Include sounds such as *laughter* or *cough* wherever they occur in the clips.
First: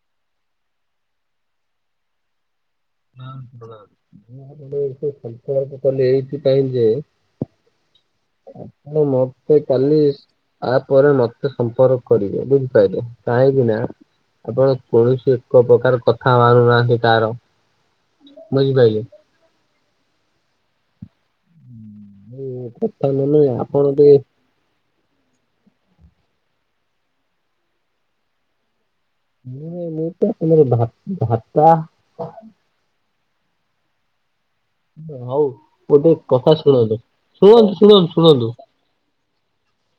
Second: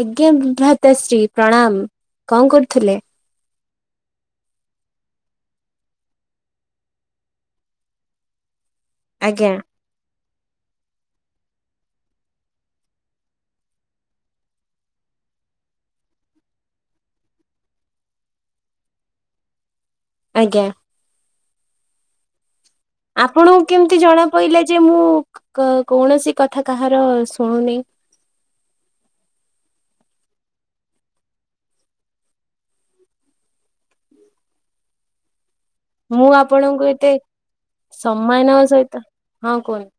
ଆଜ୍ଞା ଭ୍ରାତଶ୍ରୀ ପ୍ରଣାମ କଣ କରୁ ହଁ ବ ମୁଁ ଆପ ଏ ସଂପର୍କ କଲେ ଏଇଥିପାଇଁ ଯେ ହଁ ଆଜ୍ଞା ମତେ କାଲି ତା ପରେ ମତେ ତ ସମ୍ପର୍କ କରିବେ ବୁଝିପାରିଲେ କାହିଁକିନା ଆପଣ କୌଣସି ଏକ ପ୍ରକାର କଥା ମାରୁନାହାନ୍ତି ତାର ମଝି ଭାଇିଲ ଆଜ୍ଞା ହଁ ହ ଆପଣଙ୍କୁ କେମିତି ଜଣା ପଡିଲା ଯେ ମୁଁ କୌଣସି କଥା କାହାର ଶୁଣୁନି ମୁ ମୁଁ ଭା ହଉ ଗୋଟେ ମୁଁ କଥା ଆପଣଙ୍କୁ ଶୁଣନ୍ତୁ ଏତେ ଶୁଣନ୍ତୁ ଶୁଣନ୍ତୁ ସମ୍ମାନ ଶୁଣନ୍ତୁ ସହିତ ହଁ କୁହନ୍ତୁ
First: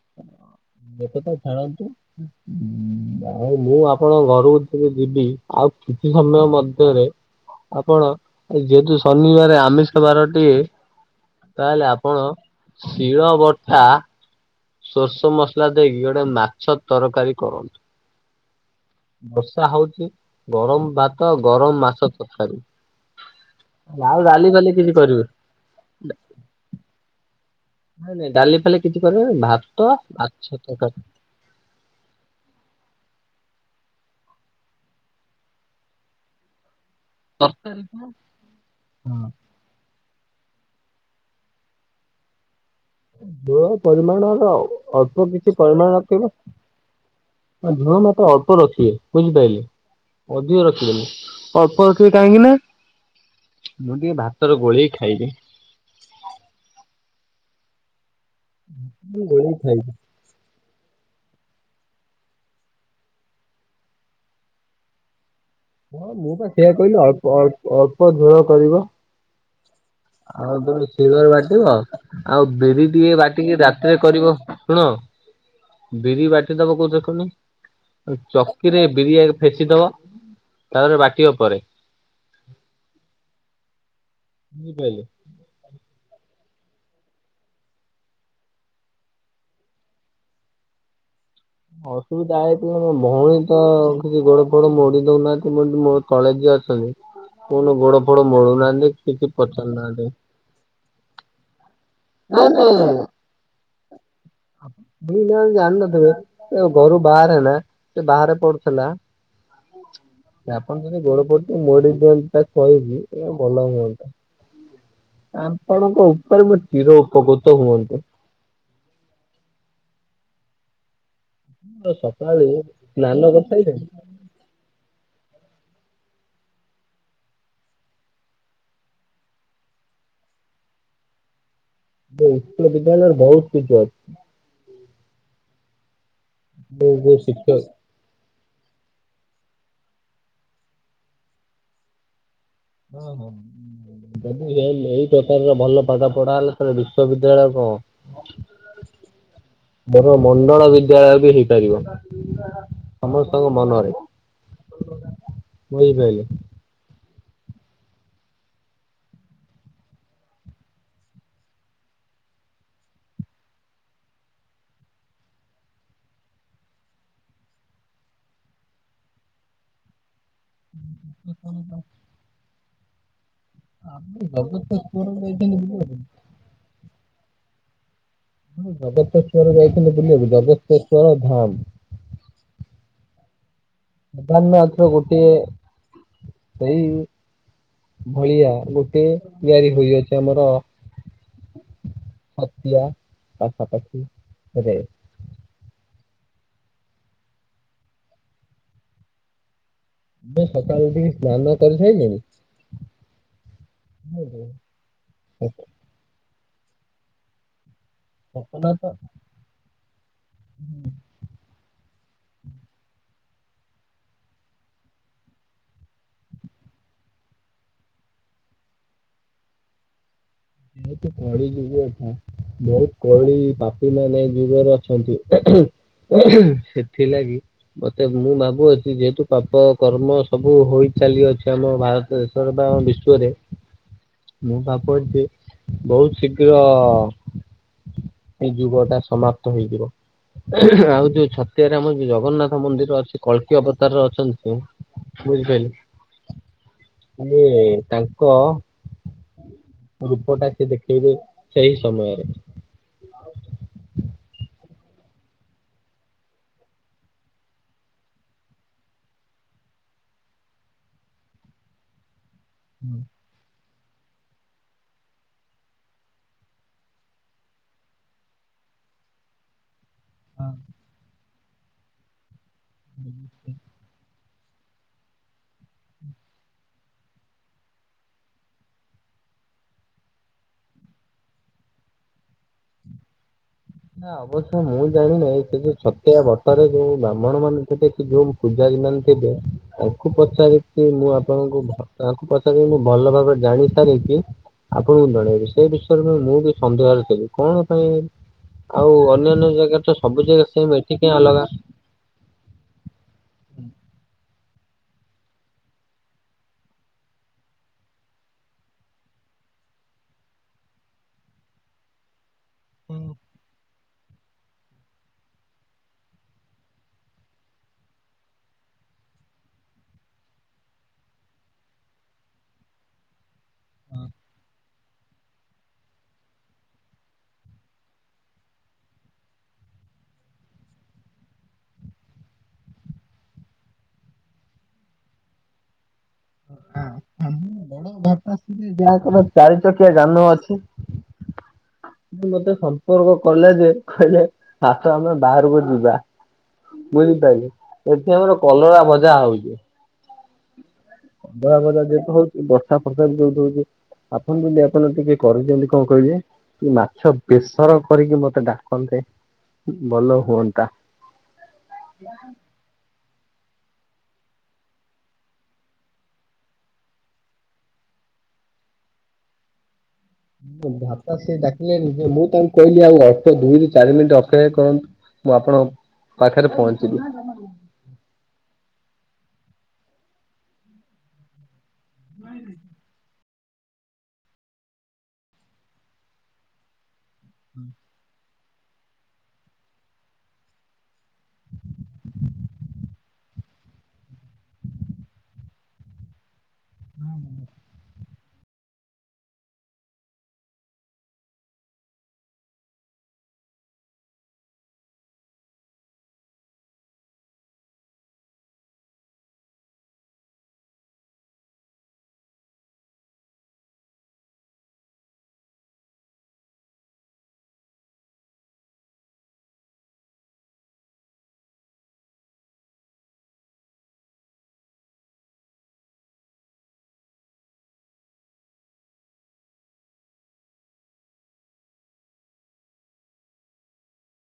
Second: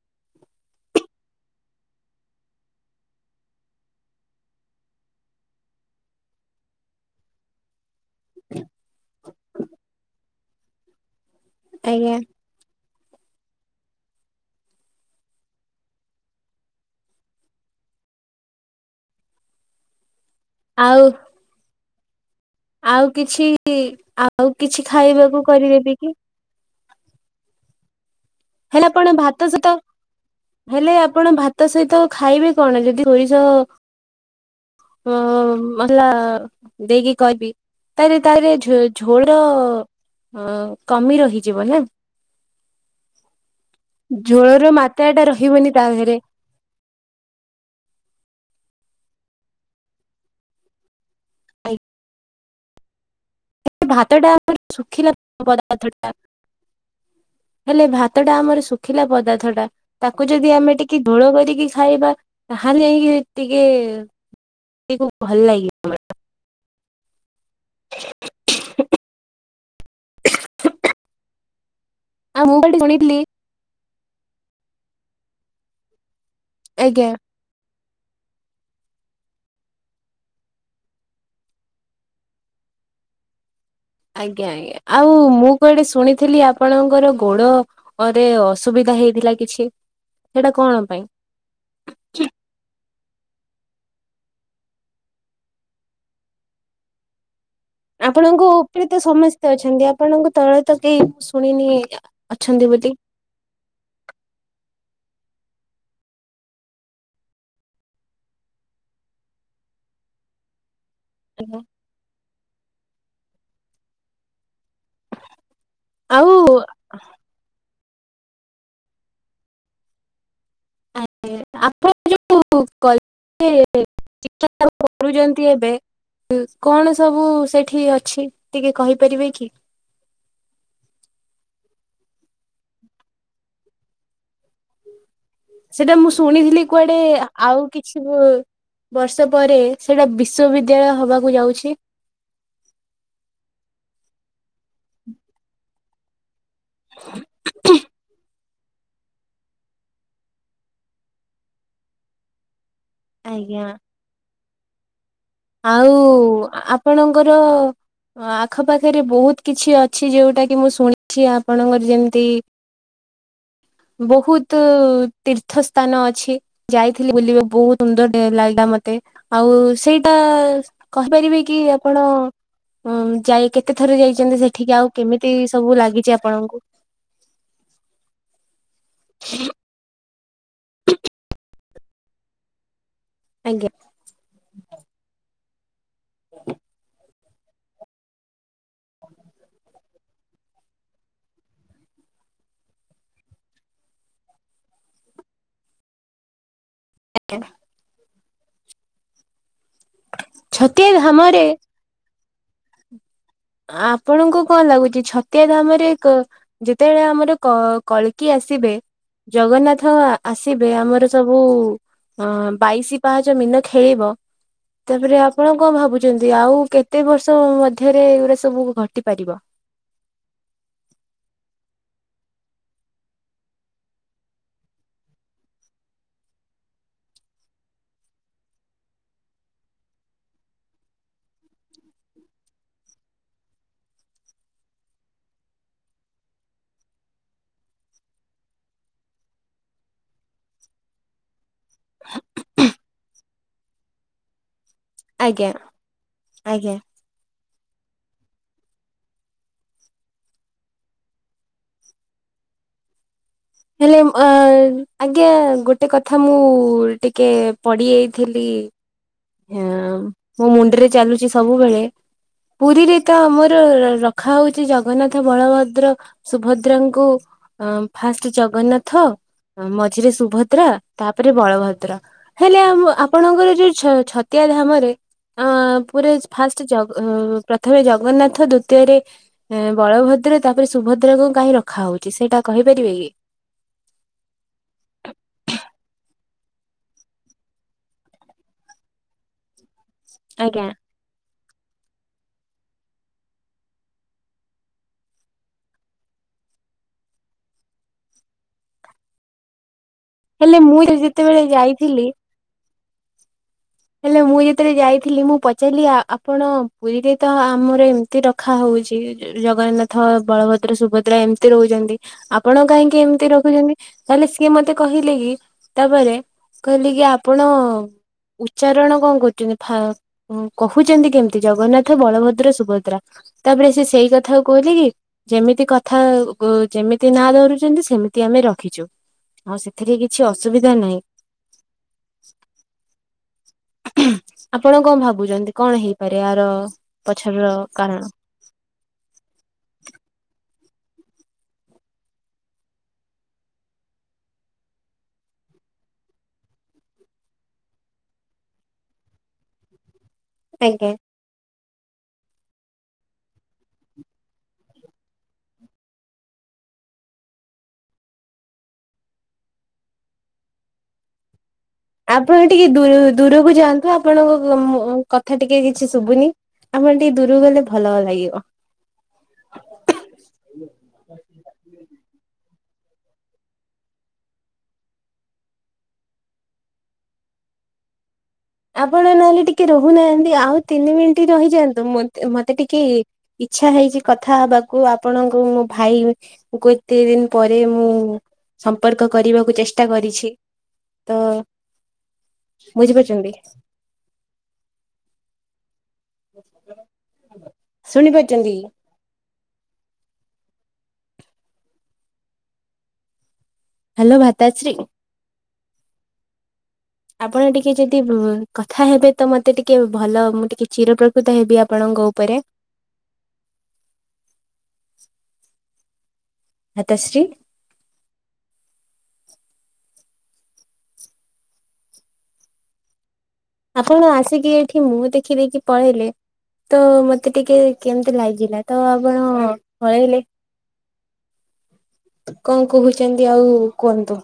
ଏବେ ତ ଛାଣନ୍ତୁ ଆଉ ମୁଁ ଆପଣ ଘରକୁିତି ଯିବି ଆଉ କିଛି ସମୟ ମଧ୍ୟରେ ଆପଣ ଏ ଯେହେତୁ ଶନିବାର ଆମିଷ ବାରଟିଏ ତାହେଲେ ଆଜ୍ଞା ଆପଣ ଶିଳ ବର୍ଷା ସୋଷ ମସଲା ଦେଇକି ଗୋଟେ ମାଛ ତରକାରୀ କରନ୍ତୁ ବର୍ଷା ହଉଚ ଗରମ ଆଉ ଭାତ ଗରମ ମାସ ତ ଆଉ କିଛି ଆଉ ଡାଲି ଫାଲି କିଛି କରିବେ ଖାଇବାକୁ କରିଦେବି କି ନାଇଁ ନାଇଁ ଡାଲି ଫାଲି ହେଲେ କିଛି ଆପଣ କରିବେନି ଭାତ ସହିତ ମାଛ ହେଲେ ତରକାରୀ। ଆପଣ ଭାତ ସହିତ ଖାଇବେ କଣ ଯଦି ହୋଇଯାଅ ଅ ମଲ ଦେଇକି କହିବି ତାହେଲେ ତାର ଝୋର ହ କମି ରହିଯିବ ନା ଦେଳ ପରିମାଣର ଆଉ ଝୋଳର ମାତ୍ରା ଟା ଅଳ୍ପ କିଛି ରହିବନି ତା ପରିମାଣ ଦେହରେ ନଥିବ ନା ଧୂଆଁ ମ ତ ଅଳ୍ପ ର ଅଛି ବୁଝିପାରଲିି ଅଧିକ ରଖିଦଲି ଅଳ୍ପ ରଖିବେ କାହିଁକି ନା ମୁଁ ଟିକେ ଭାତଟା ଭାତରେ ଆମର ଗୋଳେଇକି ଶୁଖିଲା ଖାଇବି। ପଦାର୍ଥଟା ହେଲେ ଭାତ ଟା ଆମର ଶୁଖିଲା ପଦାର୍ଥ ଗୋଳେଇକି ଟା ଖାଇବି ତାକୁ ଯଦି ଆମେ ଟିକେ ଧୋଳ କରି ଖାଇବା ହାନି ହେଇକି ଟିକେ ଟ ହଁ ମୁଁ ତ ଠିଆ କହିଲି ଅଳ୍ପ ଅଳ ଅଳ୍ପ ଦର କରିବ ଆଉ ତୋେ ଶିଳରେ ବାଟିବ ଆଉ ଆଉ ମୁଁ ଗୋଟେ ବିରି ଟଏ ଶୁଣିଥିଲି ବାଟିକି ରାତିରେ କରିବ ଶୁଣ ବିରି ବାଟି ଫଦବ କୋଉ ଆଜ୍ଞା ଦେଖୁନି ଚକିରେ ବିରିଆ ଫେସିଦବ ତାପରେ ବାଟିବା ପରେ ଆଜ୍ଞା ଆଜଞା ବୁଝିପାରିଲେ। ଆଉ ମୁଁ କୁଆଡେ ଶୁଣିଥିଲି ଆ ଆପଣଙ୍କର ଗୋଡରେ ଅସୁବିଧା ହେଇଥିଲା କିଛି ସେଇଟା କଣ ପାଇଁ ଅସୁବିଧା ହେଲେ ମ ଭଉଣୀ ତ କିଛି ଗୋଡ ଫୋଡ ମୋଡି ଦଉନାହାନ୍ତି ମୋ ତଳେ ଯିଅ ଅଛନ୍ତି କୁଣ ଗୋଡ ଫୋଡ ଆପଣଙ୍କ ଉପରେ ମଳୁନାହାନ୍ତି ତ କିଛି ସମସ୍ତେ ପଚାରୁ ଅଛନ୍ତି ନାହାନ୍ତି ଆପଣଙ୍କ ତଳେ ତ କେହି ମୁଁ ଶୁଣିନି ଅଛନ୍ତି ବୋଲି ନା ଚାାଣ୍ଡଦ ଘରୁ ବାହାର ହେଲା ସେ ବାହାରେ ପଡୁଥିଲା କଣ ଯଦି ଗୋଡ ପଟ ମୋଡି ଦିଅନ୍ତି ତା କହିବି ଏଇ ଭଲ ହୁଅନ୍ତା ଆପଣଙ୍କ ଆଉ ଉପରେ ମୋ କ୍ଷୀର ଉପକୃତ ହୁଅନ୍ତୁ ଆପଣ ମୁଁ ସକାଳେ ଯୋଉ ସ୍ନାନ କଲେ କରିସାଇଲେଣି? ଚା କରୁଛନ୍ତି ଏବେ କଣ ସବୁ ସେଠି ଅଛି ଟିକେ କହିପାରିବେ କି ଉଶକ ବିଦ୍ୟାଳୟର ବହୁତ କିଛିୁ ଅଛି ସେଟା ମୁଁ ଶୁଣିଥିଲି ମୁଁ କୁଆଡେ ଯୋଉ ଶିକ୍ଷକ ଆଉ କିଛି ବର୍ଷ ପରେ ସେଟା ବିଶ୍୍ୱବିଦ୍ୟାଳୟ ହବାକୁ ଯାଉଛି ହ ହଁ ଯଦି ଏଇ ବେପାରର ଭଲ ପାଠ ପଢା ହେଲା ବିଶ୍ୱବିଦ୍ୟାଳୟ କଣ ମୋର ମଣ୍ଡଳ ବିଦ୍ୟାଳୟ ବି ହେଇପାରିବ ସମସ୍ତଙ୍କ ଆଜ୍ଞା ମନରେ ଆଉ ବୁଝିପାରିଲେ। ଆପଣଙ୍କର ଆଖପାଖରେ ବହୁତ କିଛି ଅଛି ଯୋଉଟା କି ମୁଁ ଶୁଣିଛି ଆପଣଙ୍କର ଯେମିତି ବହୁତ ତୀର୍ଥ ସ୍ଥାନ ଅଛି ଯାଇଥିଲି ବୁଲିବା ବହୁତ ସୁନ୍ଦର ଲାଗିଲା ମତେ ଆଉ ସେଇଟା କହିପାରିବେ କି ଆପଣ ଯାଇ କେତେ ଥର ଯାଇଛନ୍ତି ସେଠିକି, ଆଉ ଜଗତେଶ୍ଵର କେମିତି ଯାଇଛନ୍ତି ସବୁ ବୁଲିବାକୁ? ଲାଗିଛି ଆପଣଙ୍କୁ? ହଁ ଜଗତେଶ୍ୱଵର ଯାଇଥିଲେ ବୁଲିବାକୁ ଜଗତେଶ୍ୱଵର ଧାମ । ଆଜ୍ଞା ପ୍ରଧାନାତ ଗୋଟିଏ ସେଇ ଭଳିଆ ଗୋଟେ ଆାରି ହୋଇଅଛି ଆମର ଛତିଆ ପାଖାପାଖି ରେ ହ *inaudible* ବା ସକାଳେ ଛତିଆ ଟିକି ଧାମରେ ସ୍ନାନ କରିସାରିଲେଣି *inaudible* ଆପଣଙ୍କୁ କଣ ଲାଗୁଛି ଛତିଆ ଧାମରେ କ ଯେତେବେଳେ ଆମର କ କଳକିି ଘଟଣା ଆସିବେ । ତ ଜଗନ୍ନାଥ ଆସିବେ ଆମର ସବୁ ଅ ବାଇଶି ପାହାଚ ମୀନ ଖେଳିବ ତାପରେ ଆପଣ କଣ ଭାବୁଛନ୍ତି ଆଉ କେତେ ବର୍ଷ ମଧ୍ୟରେ ଏଇ ଗୁଡା ଏ ସବୁକୁ ଘଟି ପାରିବ । ଯେହେତୁ କଳି ଯୁଗ କଥା ବହୁତ କଳି ପାପି ଏ ମାନେ ଯୁଗରେ ଅଛନ୍ତି । ସେଥିଲାଗି ମତେ ମୁଁ ଭାବୁଅଛି ଯେହେତୁ ପାପ କର୍ମ ସବୁ ହେଉଛି । ଚାଲି ଅଛି ଆମ ଭାରତ ଦେଶରେ ବା ଆମ ବିଶ୍ଵରେ ମୁଁ ଭାବୁ ଅଛି ବହୁତ ଶୀଘ୍ର ଏଇ ଯୁଗ ଟା ସମାପ୍ତ ହେଇଯିବ ଆଉ ଯୋଉ ଛ ଏଥିରେ ଆମର ଜଗନ୍ନାଥ ମନ୍ଦିର ଅଛି କଳକି ଅବତାରରେ ଅଛନ୍ତି ସେ । ଆଜ୍ଞା ବୁଝିପାରିଲି ଆଜ୍ଞା। ତାଙ୍କ ରୂପଟା ସେ ଦେଖେଇବେ ସେଇ ସମୟରେ । ହେଲେ ଅ ଆଜ୍ଞା ଗୋଟେ କଥା ମୁଁ ଟିକେ ପଡିଯାଇ ଥିଲି ୟଁ ମୋ ମୁଣ୍ଡରେ ଚାଲୁଛି ସବୁବେଳେ, ପୁରୀରେ ତ ଆମର ରଖା ହଉଛି ଜଗନ୍ନାଥ ବଳଭଦ୍ର ସୁଭଦ୍ରାଙ୍କୁ ଫାଷ୍ଟ ଜଗନ୍ନାଥ ମ ମଝିରେ ସୁଭଦ୍ରା ତାପରେ ବଳଭଦ୍ର ହେଲେ ଆମ ଆପଣଙ୍କର ଯୋଉ ଛ ଛତିଆ ଧାମରେ ଅ ପୁରା ଫାଷ୍ଟ ଜଗ ପ୍ରଥମେ ଜଗନ୍ନାଥ ଦ୍ଵିତୀୟରେ ବଳଭଦ୍ର ଦ୍ର ତାପରେ ସୁଭଦ୍ରାକୁ କାହିଁ ରଖାହଉଛି ସେଇଟା କହିପାରିବେ କି? ନା ଅବଶ୍ୟ ମୁଁ ଜାଣିନହିଁ ସେ ଯୋଉ ଛତିଆ ବଟରେ ଯୋଉ ବ୍ରାହ୍ମଣ ମାନେ ଥିବେ ଯୋଉ ପୂଜା େ ତାକୁ ପଚାରି ଆଜ୍ଞା ମୁଁ *unintelligible* ଆପଣଙ୍କୁ ତାଙ୍କୁ ପଚାରି ମୁ ଭଲ ଭାବରେ ଜାଣି ସାରିକି *unintelligible* ଆପଣଙ୍କୁ ଜଣେଇବି ସେ ବିଷୟରେ ମୁ ମୁଁ ବି ସନ୍ଦେହରେ ଥିଲି କଣ ପାଇଁ ଆଉ ଅନ୍ୟାନ୍ୟ ଜାଗାରେ ତ ସବୁ ଜାଗା ହେଲେ ସେମ ମୁଁ ଏଠିକାଇ ଯେତେବେଳେ ଅଲଗା? ଯାଇଥିଲି ହେଲେ ମୁଁ ଯେତେବେଳେ ଯାଇଥିଲି ମୁଁ ପଚାରିଲି ଆପଣ ପୁରୀରେ ତ ଆମର ଏମତି ରଖା ହଉ ଛି ଜଗନ୍ନାଥ ବଳଭଦ୍ର ସୁଭଦ୍ରା ଏମତି ରହୁଛନ୍ତି ଆ ଆପଣ କାହିଁକି ଏମିତି ରଖୁଛନ୍ତି? ତାହେଲେ ସିଏ ମତେ କହିଲେ କି ତାପରେ କହିଲେ କି ଆପଣ ଉଚ୍ଚାରଣ କଣ କରୁଛନ୍ତି ଥ କହୁଛନ୍ତି କେମିତି ଜଗନ୍ନାଥ, ବଳଭଦ୍ର, ସୁଭଦ୍ରା ତାପରେ ସେ ସେଇ କଥା କ କହିଲ କି ଯେମିତି କଥା ଯେମିତି ନା ଧରୁଛନ୍ତି ସେମିତି ଆମେ ଆ ରଖିଛୁ ଆଉ ସେଥିରେ କିଛି ଅସୁବିଧା ନାହିଁ । ଆପଣ କଣ ଭାବୁଛନ୍ତି କଣ ହେଇ ରଇଆ ପଛରର କାରଣ ଯାହାଙ୍କର ଚାରି ଚକିଆ । ଯାନ ଅଛି। ମତେ ସମ୍ପର୍କ କଲେ ଯେ କହିଲେ ଆସ ଆମେ ବାହାରକୁ ଯିବା ବୁଝିପାରିଲେ ଏଠି ଆମର କଲରା ଭଜା ହଉଛି । ଆଜ୍ଞା ବ ବଜା ଯେହେତୁ ହଉଛି ବର୍ଷା ଫର୍ଷା ବି ଯୋଉ ହଉଛି । ଆପଣ ଯଦି ଆପଣ ଟିକେ କରୁଛନ୍ତି କଣ କହିବେ? ମାଛ ବେସର କରିକି ମତେ ଡାକନ୍ତେ ଭଲ ହୁଅନ୍ତା! ଆପଣ ଟିକେ ଦୂରକୁ ଯାଆନ୍ତୁ, ଆପଣଙ୍କ କଥା ଟିକେ କିଛି ଶୁଭୁନି! ଆମର ଟିକେ ଦୂରକୁ ଗଲେ ଭଲ ଲାଗିବ। *unintelligible* ସେ ଡକିଲେନ ଯେ ମୁଁ କହିଲି ଆଉ ଅଳ ଦୁଇରୁ ଚାରି ମିନିଟ ଅକ୍ଷୟ କରନ୍ତୁ, ମୁଁ ଆପଣ ପାଥରେ ପହଞ୍ଚିଲି। ଆପଣ ନହେଲେ ଟିକେ ରହୁନାହାନ୍ତି, ଆଉ ତିନି ମିନିଟ ରହିଯାଆନ୍ତୁ ମତେ ଟିକେ ଇଚ୍ଛା ହେଇଛି କଥା ହବାକୁ ଆପଣଙ୍କୁ ମୋ ଭାଇ ଦତି ଦିନ ପରେ ମୁଁ ସମ୍ପର୍କ କରିବାକୁ ଚେଷ୍ଟା କରିଛି, ତ ବୁଝିପାରୁଛନ୍ତି? *inaudible* *inaudible* ଶୁଣି ପାରୁଚନ୍ତି? ହ୍ୟାଲୋ ଭାତାଶ୍ରୀ! ଆପଣ ଟିକେ ଯଦି କଥା ହେବେ ତ, ମତେ ଟିକେ ଭଲ ମୁଁ ଟିକେ ଚିର ପ୍ରକୃତ ହେବି ଆପଣ ଙ୍ଗ ଉପରେ! ଆ ହାତଶ୍ରୀ! ଆପଣ ଆସିକି ଏଇଠି ମୁଁ ଦେଖିଦଖି ପଢେଇଲେ ତ ମତେ ଟିକେ କେମିତି ଲାଗିଲା ତ ଆପଣ ପଳେଇଲେ ଆ କଣ କହୁଛନ୍ତି ଆଉ କୁହନ୍ତୁ?